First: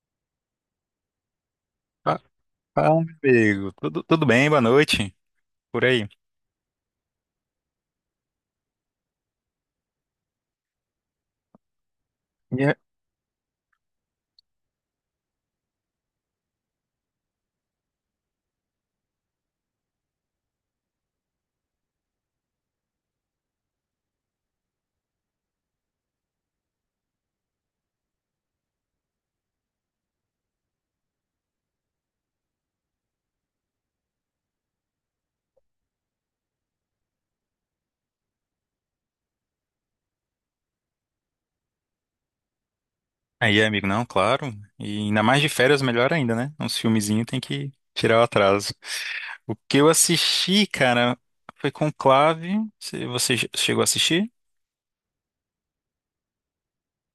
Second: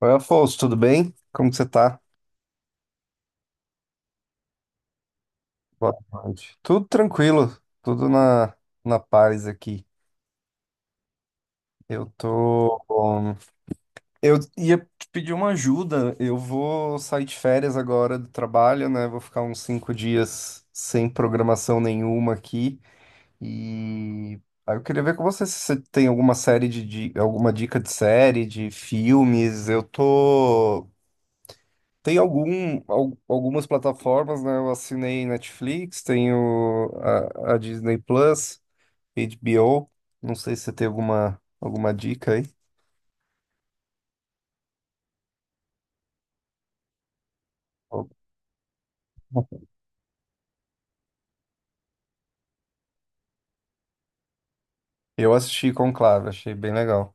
Oi, Afonso, tudo bem? Como que você tá? Fa- Fala, meu amigo. Tudo bem? Boa noite. Por Boa aí. tarde. Tudo tranquilo, tudo na, na paz aqui. Eu E a- tô. um, eu ia te pedir uma ajuda. Eu vou sair de férias agora do trabalho, né? Vou ficar uns cinco dias sem programação nenhuma aqui. E aí eu queria ver com você se você tem alguma dica de série, de filmes. Eu tô. Tem algumas plataformas, né? Eu assinei Netflix, tenho a Disney Plus, HBO. Não sei se você tem alguma dica aí. aí, amigo, não, claro. E ainda mais de férias, melhor ainda, né? Uns filmezinhos tem que tirar o atraso. O que eu assisti, cara, foi Conclave. Você chegou a assistir? Eu assisti Conclave, achei bem legal.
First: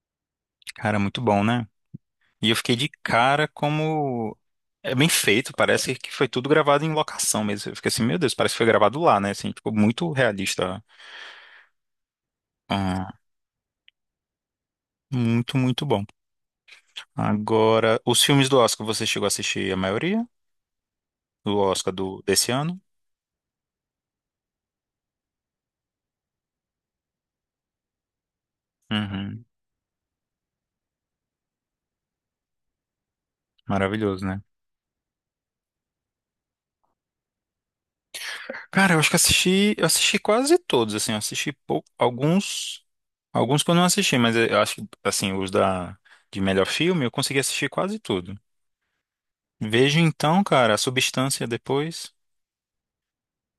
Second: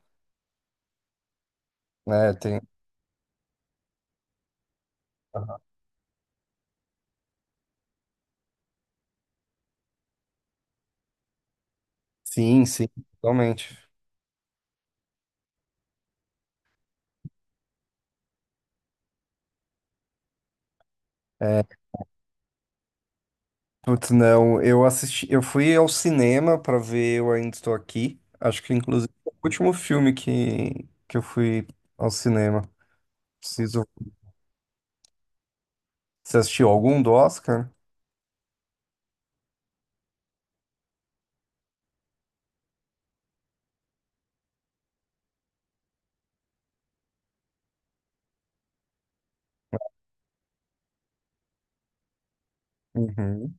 Cara, muito bom, né? né E eu tem... fiquei de cara como. É bem feito, parece que foi tudo gravado em locação mesmo. Eu fiquei assim, meu Deus, parece que foi gravado lá, né? Assim, ficou muito realista. Sim, sim, Ah, totalmente. muito bom. Agora, os filmes do Oscar, você chegou a assistir a maioria? Do É, Oscar do, desse ano? Putz, não, eu fui ao cinema para ver Eu Ainda Estou Aqui. Acho que inclusive foi o Uhum. último filme que eu fui ao cinema. Preciso. Maravilhoso, né? Você assistiu algum do Oscar? Cara, eu acho que assisti, eu assisti quase todos, assim, eu assisti pou- alguns, alguns que eu não assisti, mas eu acho que, assim, os da, de melhor filme, eu consegui assistir quase tudo. Vejo então, cara, a substância depois. Uhum.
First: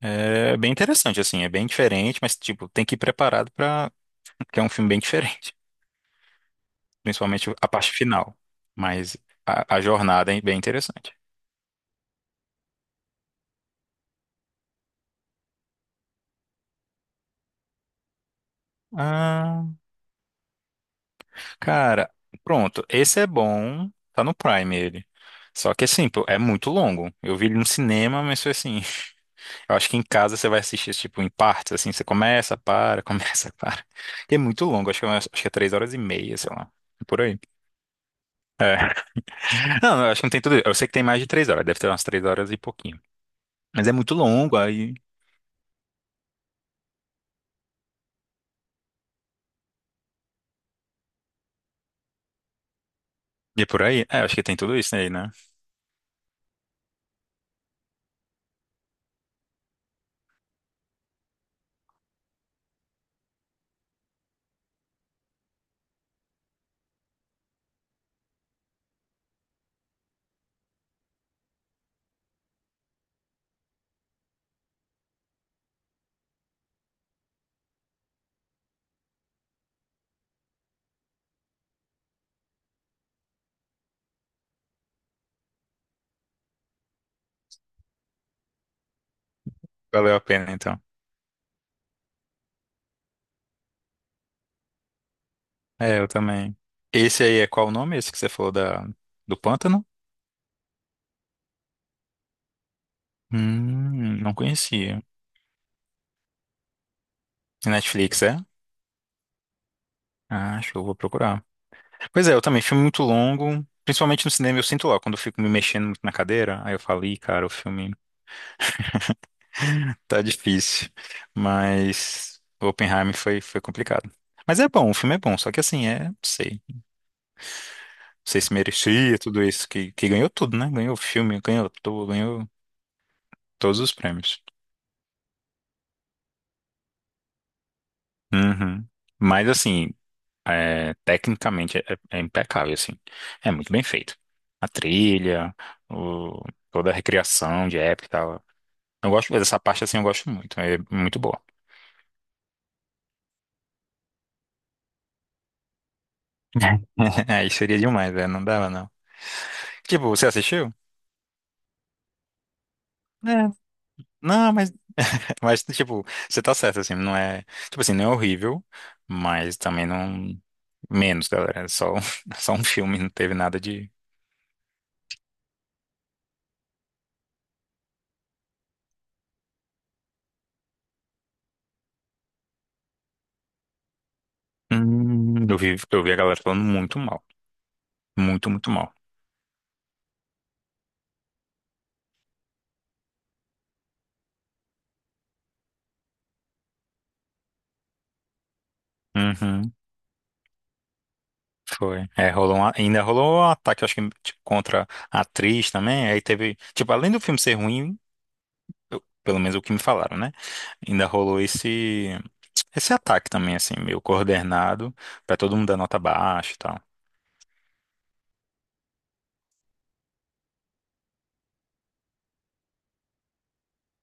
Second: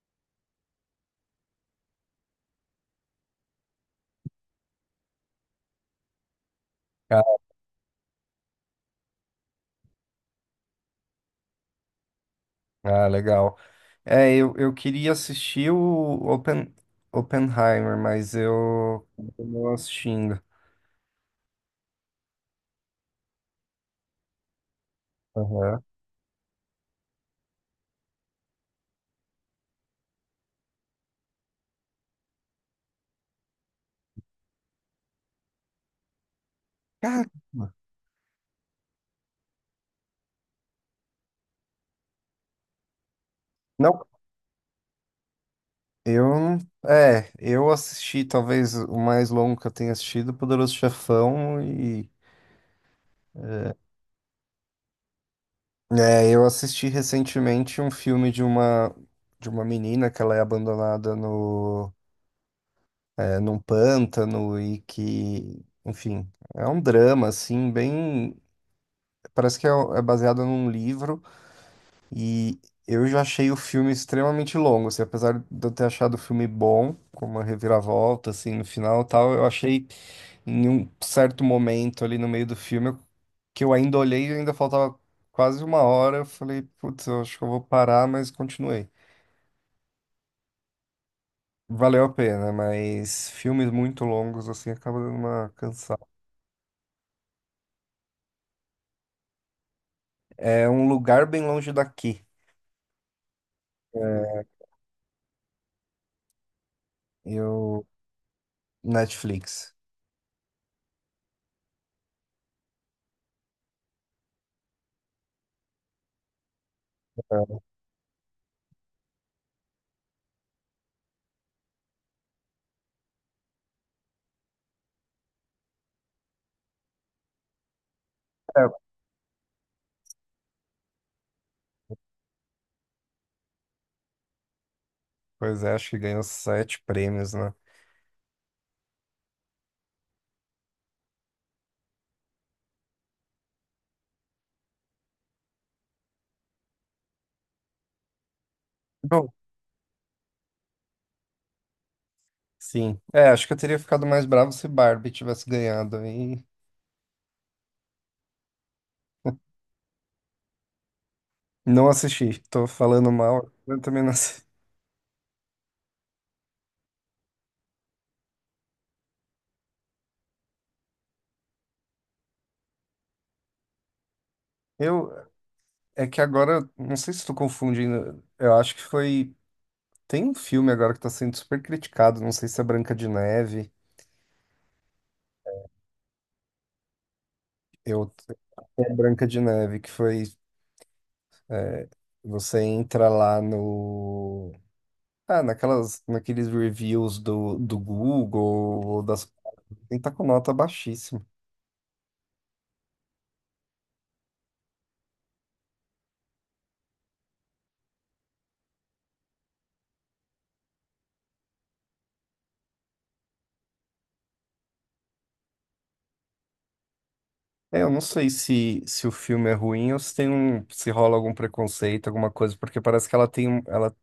É bem interessante, assim, é bem diferente, mas, tipo, tem que ir preparado pra. Que é um filme bem diferente, Ah, principalmente a parte final. Mas a jornada é bem interessante. ah, legal. Eu queria assistir o Open, Oppenheimer, mas eu não Ah, assistindo. cara, pronto. Esse é bom. Tá no Prime ele. Só Aham. que assim, pô, é muito longo. Eu vi ele no cinema, mas foi assim. Eu acho que em casa você vai assistir, tipo, em partes, assim. Você começa, para, começa, para. É muito longo. Acho que, acho que é três horas e meia, sei lá. Por aí. Caramba. Não, eu acho que não tem tudo. Eu sei que tem mais de três horas. Deve ter umas três horas e pouquinho. Mas é Não, muito longo, aí. eu não. É, eu assisti talvez o mais longo que eu tenha assistido, Poderoso Chefão, e E por aí. É, eu acho que tem tudo isso aí, né? é, eu assisti recentemente um filme de uma menina que ela é abandonada no num pântano e que, enfim, é um drama assim, bem, parece que é baseado num livro. E eu já achei o filme extremamente longo, assim, apesar de eu ter achado o filme bom, com uma reviravolta, assim, no final e tal, eu achei em um certo momento ali no meio do filme eu- que eu ainda olhei e ainda faltava quase uma hora, eu falei, putz, eu acho que eu vou parar, mas continuei. Valeu a pena, então. Valeu a pena, mas filmes muito longos, assim, acaba dando uma É, cansada. eu também. Esse aí é qual o nome? Esse que você falou da... do pântano? É um lugar bem longe daqui, Não conhecia. e o Netflix, é? Netflix. Ah, acho que eu vou procurar. Pois é, eu também, filme muito longo, principalmente no cinema, eu sinto lá, quando eu fico me mexendo muito na cadeira, aí eu falo, ih, cara, o filme tá difícil. Mas Oppenheimer foi complicado. Mas é bom, o filme é bom, só que assim, é, não sei, não sei se É, merecia tudo isso, que ganhou tudo, né? Ganhou filme, ganhou ator, ganhou todos os prêmios. pois é, acho que ganhou sete prêmios, né? Uhum. Mas assim, é, tecnicamente é impecável, assim. É muito bem feito. A trilha, o- toda a recriação de época e tal. Eu Bom, gosto dessa parte, assim, eu gosto muito. É muito boa. sim. É, acho que eu teria ficado mais bravo se Barbie tivesse ganhado. E Aí seria demais, né? Não dava, não. Tipo, você assistiu? não assisti. Tô falando É. mal, eu também não assisti. Não, mas, tipo, você tá certo, assim, não é... Tipo assim, não é horrível, mas também não... Menos, galera. É só, um- só um filme, não teve nada de... Eu, é que agora, não sei se tô confundindo. Eu acho que foi. Tem um filme agora que tá sendo super criticado. Não sei se é Branca de Neve. Eu vi a galera falando muito mal. Eu, Muito mal. é Branca de Neve, que foi. Você entra lá no. Ah, naqueles reviews do Google, ou das. Uhum. Tem tá com nota baixíssima. Foi. É, rolou um, ainda rolou um ataque, eu acho que tipo, contra a atriz também. Aí teve, tipo, além do filme ser ruim, pelo menos o que me falaram, né? Ainda rolou esse ataque também, assim, meio coordenado, pra todo mundo dar nota baixa e tal. É, eu não sei se, se o filme é ruim ou se tem se rola algum preconceito, alguma coisa, porque parece que ela,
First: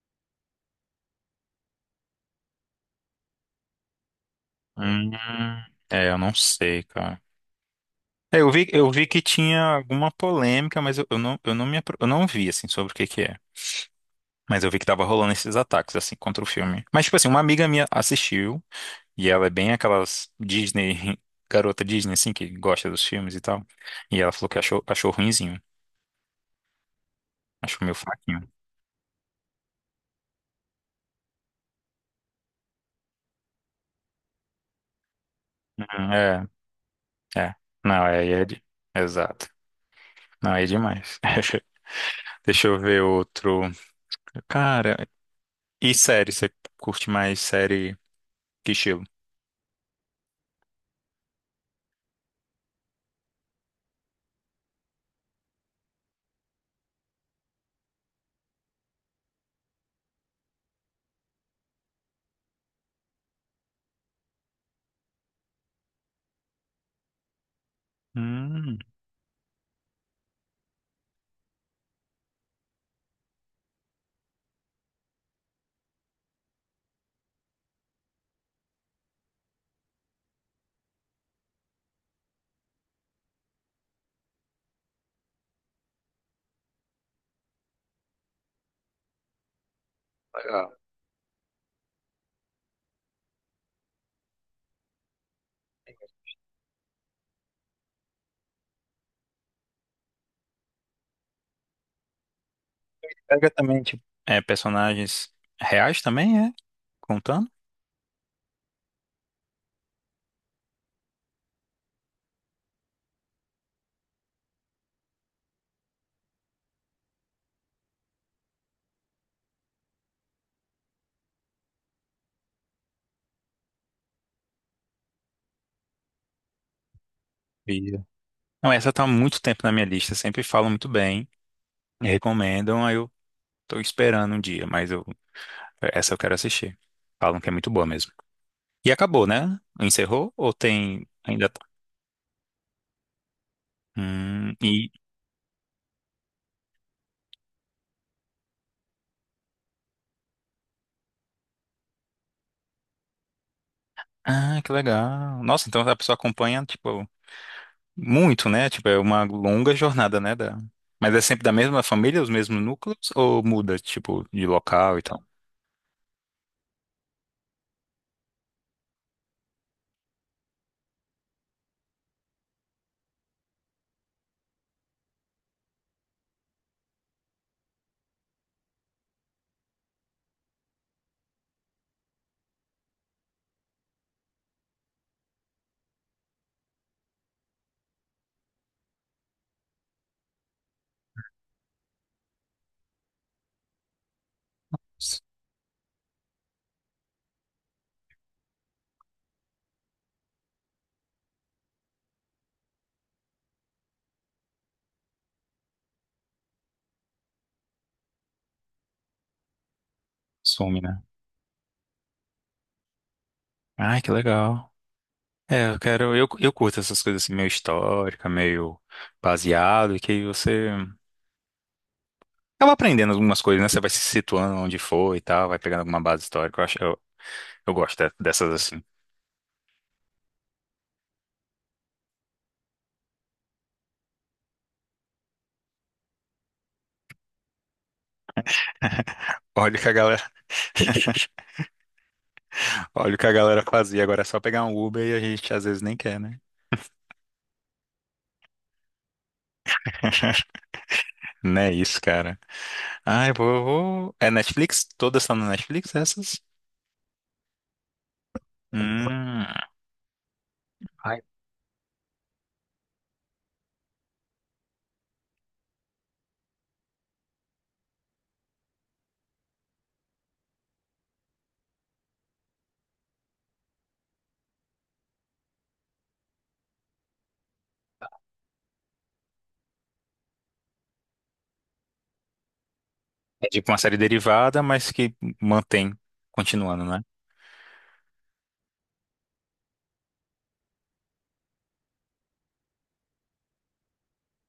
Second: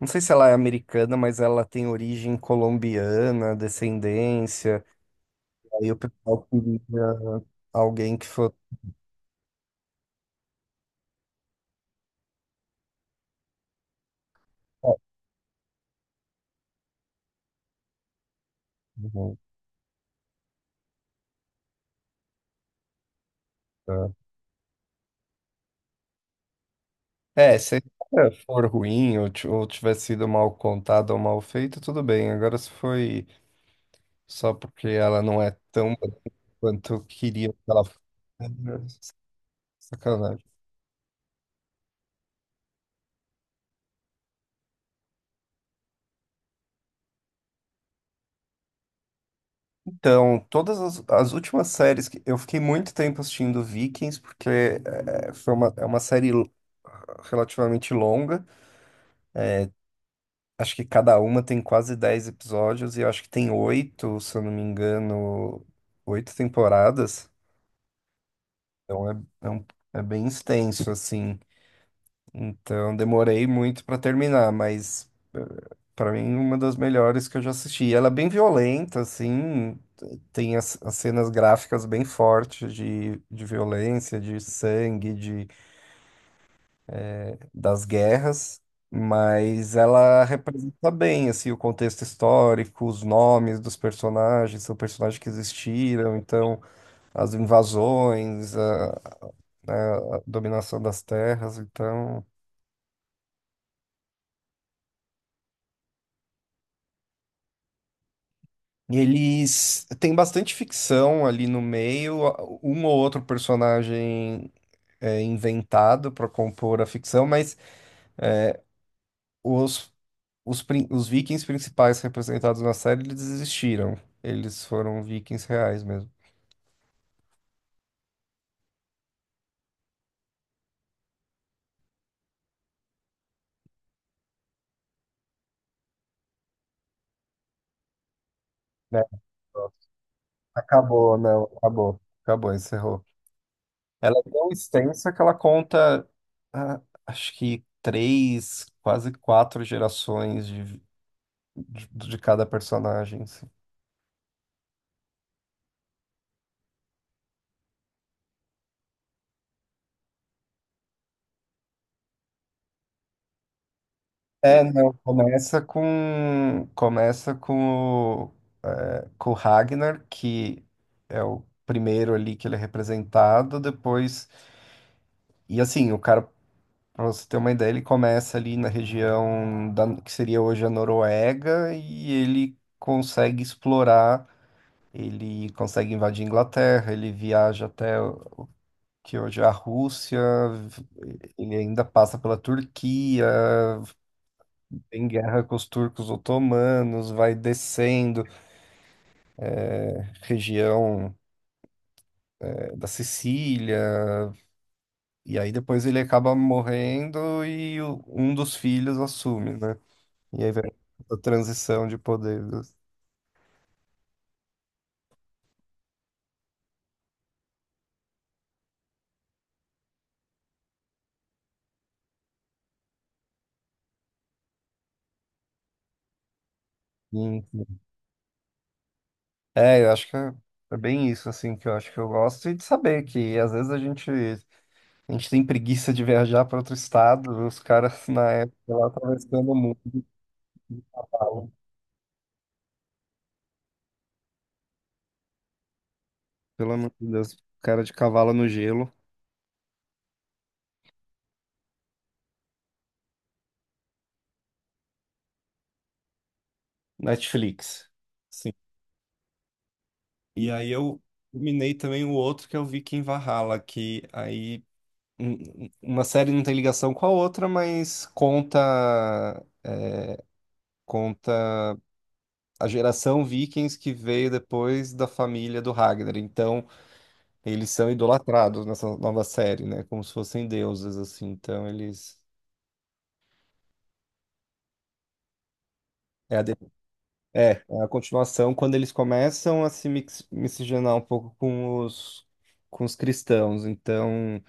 não sei se ela é americana, mas ela tem origem colombiana, descendência. Hum, Aí o é, eu não pessoal sei, cara. queria alguém que É, eu fosse. vi, eu vi que tinha alguma polêmica, mas eu não, eu não vi, assim, sobre o que que é. Mas eu vi que tava rolando esses ataques, assim, contra o filme. Mas, tipo assim, uma amiga minha assistiu. E Uhum, ela é bem aquelas Disney, garota Disney, assim, que gosta dos filmes e tal. tá. E ela falou que achou, achou ruinzinho. É, se a Achou meio história fraquinho. for ruim ou tiver sido mal contada ou mal feita, tudo bem. Agora, se foi só porque ela não é tão boa É, quanto eu queria é. que ela fosse, Não, é exato. sacanagem. Não, aí é demais. Deixa eu ver outro. Cara, e série? Você curte mais série que estilo? Então, as últimas séries que eu fiquei muito tempo assistindo Vikings, porque foi uma, relativamente longa. Acho que cada uma tem quase 10 episódios, e eu acho que tem oito, se eu não me engano, oito temporadas. Hum. Então é, é, um- é bem extenso, assim. Então demorei muito para terminar, mas. Pra mim, uma das melhores que eu já assisti. Ela é bem violenta, assim, tem as cenas gráficas bem fortes de violência, de sangue, de, das guerras, mas ela Legal. representa bem, assim, o contexto histórico, os nomes dos personagens, são personagens que existiram, então, as invasões, a dominação das terras, então... Pega também, tipo, é, personagens reais também, é? Contando? Eles têm bastante ficção ali no meio, um ou outro personagem é, inventado para compor a ficção, mas os, os vikings principais representados na série, eles existiram. Eles foram vikings reais mesmo. Via. Não, essa tá há muito tempo na minha lista. Sempre falam muito bem, recomendam. Aí eu tô esperando um dia, mas eu, essa eu quero assistir. Falam que é muito boa mesmo. E Né? acabou, né? Pronto. Encerrou? Ou tem Acabou, não, ainda? Tá? acabou. Acabou, encerrou. Ela é tão E extensa que ela conta, ah, acho que três, quase quatro gerações de cada personagem. ah, que legal. Nossa, então a pessoa acompanha tipo muito, né? Tipo é uma longa jornada, né? Da... Mas é sempre da mesma família, os mesmos núcleos ou muda tipo de É, não, local e tal? Começa com com o Ragnar, que é o primeiro ali que ele é representado, depois e assim, o cara, pra você ter uma ideia, ele começa ali na região da, que seria hoje a Noruega e ele consegue explorar, ele consegue invadir a Inglaterra, ele viaja até o- que hoje é a Rússia, v- ele ainda passa pela Turquia, tem S- guerra com os turcos otomanos, vai descendo região da Sicília, e aí depois ele acaba morrendo um dos filhos assume, né? E aí vem Some, né? a transição de poderes. Ai, que legal. É, eu quero, eu curto essas coisas assim, meio histórica, meio baseado, e que aí você acaba aprendendo algumas coisas, né? Você vai se situando onde for e tal, vai pegando alguma base histórica. Eu acho, eu, Sim, sim. Dessas assim. Eu acho que é é bem isso, assim, que eu acho que eu gosto, e de saber que às vezes a gente tem preguiça de viajar para outro estado, os caras na época lá atravessando o Olha o que a mundo. galera, olha o que a galera fazia. Agora é só pegar um Uber e a gente às vezes nem quer, né? Pelo amor de Deus, cara de cavalo no gelo, Não é isso, cara. Ai, vou, vou... É Netflix? Todas estão na Netflix, essas? Netflix. Hum. E aí eu Ai, minei também o outro que eu vi que em Valhalla, que aí uma série não tem ligação com a outra, mas conta é, conta a geração Vikings que veio depois da família do Ragnar. Então, eles são idolatrados nessa nova série, né? Como se fossem deuses, assim. Então, eles. é tipo uma série derivada, mas que mantém, É a, de- continuando, né? é, é a continuação quando eles começam a se mix- miscigenar um pouco com com os cristãos. Então,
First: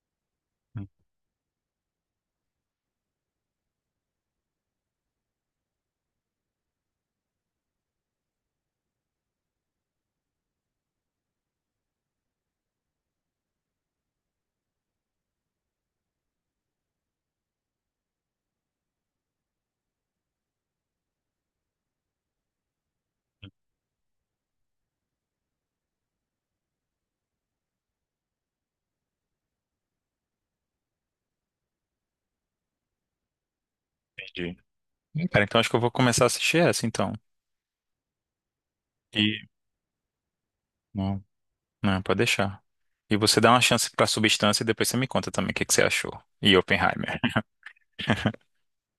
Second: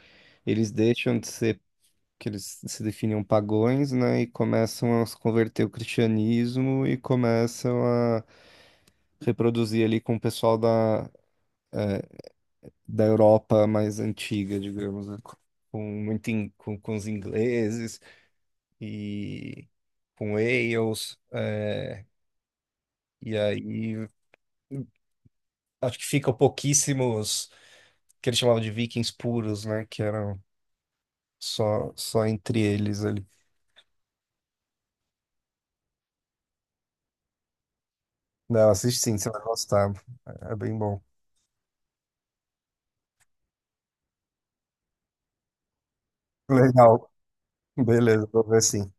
eles deixam de ser que eles se definiam pagões, né, e começam a se converter ao cristianismo e começam a reproduzir ali com o pessoal da Europa mais antiga, digamos, né, com os ingleses e com Wales, é, e aí acho que ficam pouquíssimos que eles chamavam de vikings puros, né, que eram só entre eles ali. Entendi. Cara, então acho que eu vou começar a assistir essa, então. Não, assiste sim, E... você vai gostar. É bem bom. Não, pode deixar. E você dá uma chance pra substância e depois você me conta também o que que você achou. E Legal. Oppenheimer. Beleza, vou ver sim.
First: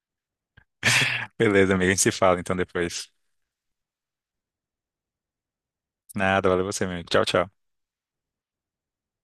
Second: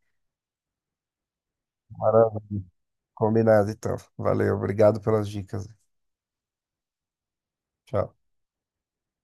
Beleza, amigo, a gente se fala então Maravilha. depois. Combinado, então. Valeu, obrigado pelas dicas. Nada, valeu você mesmo. Tchau, tchau. Tchau.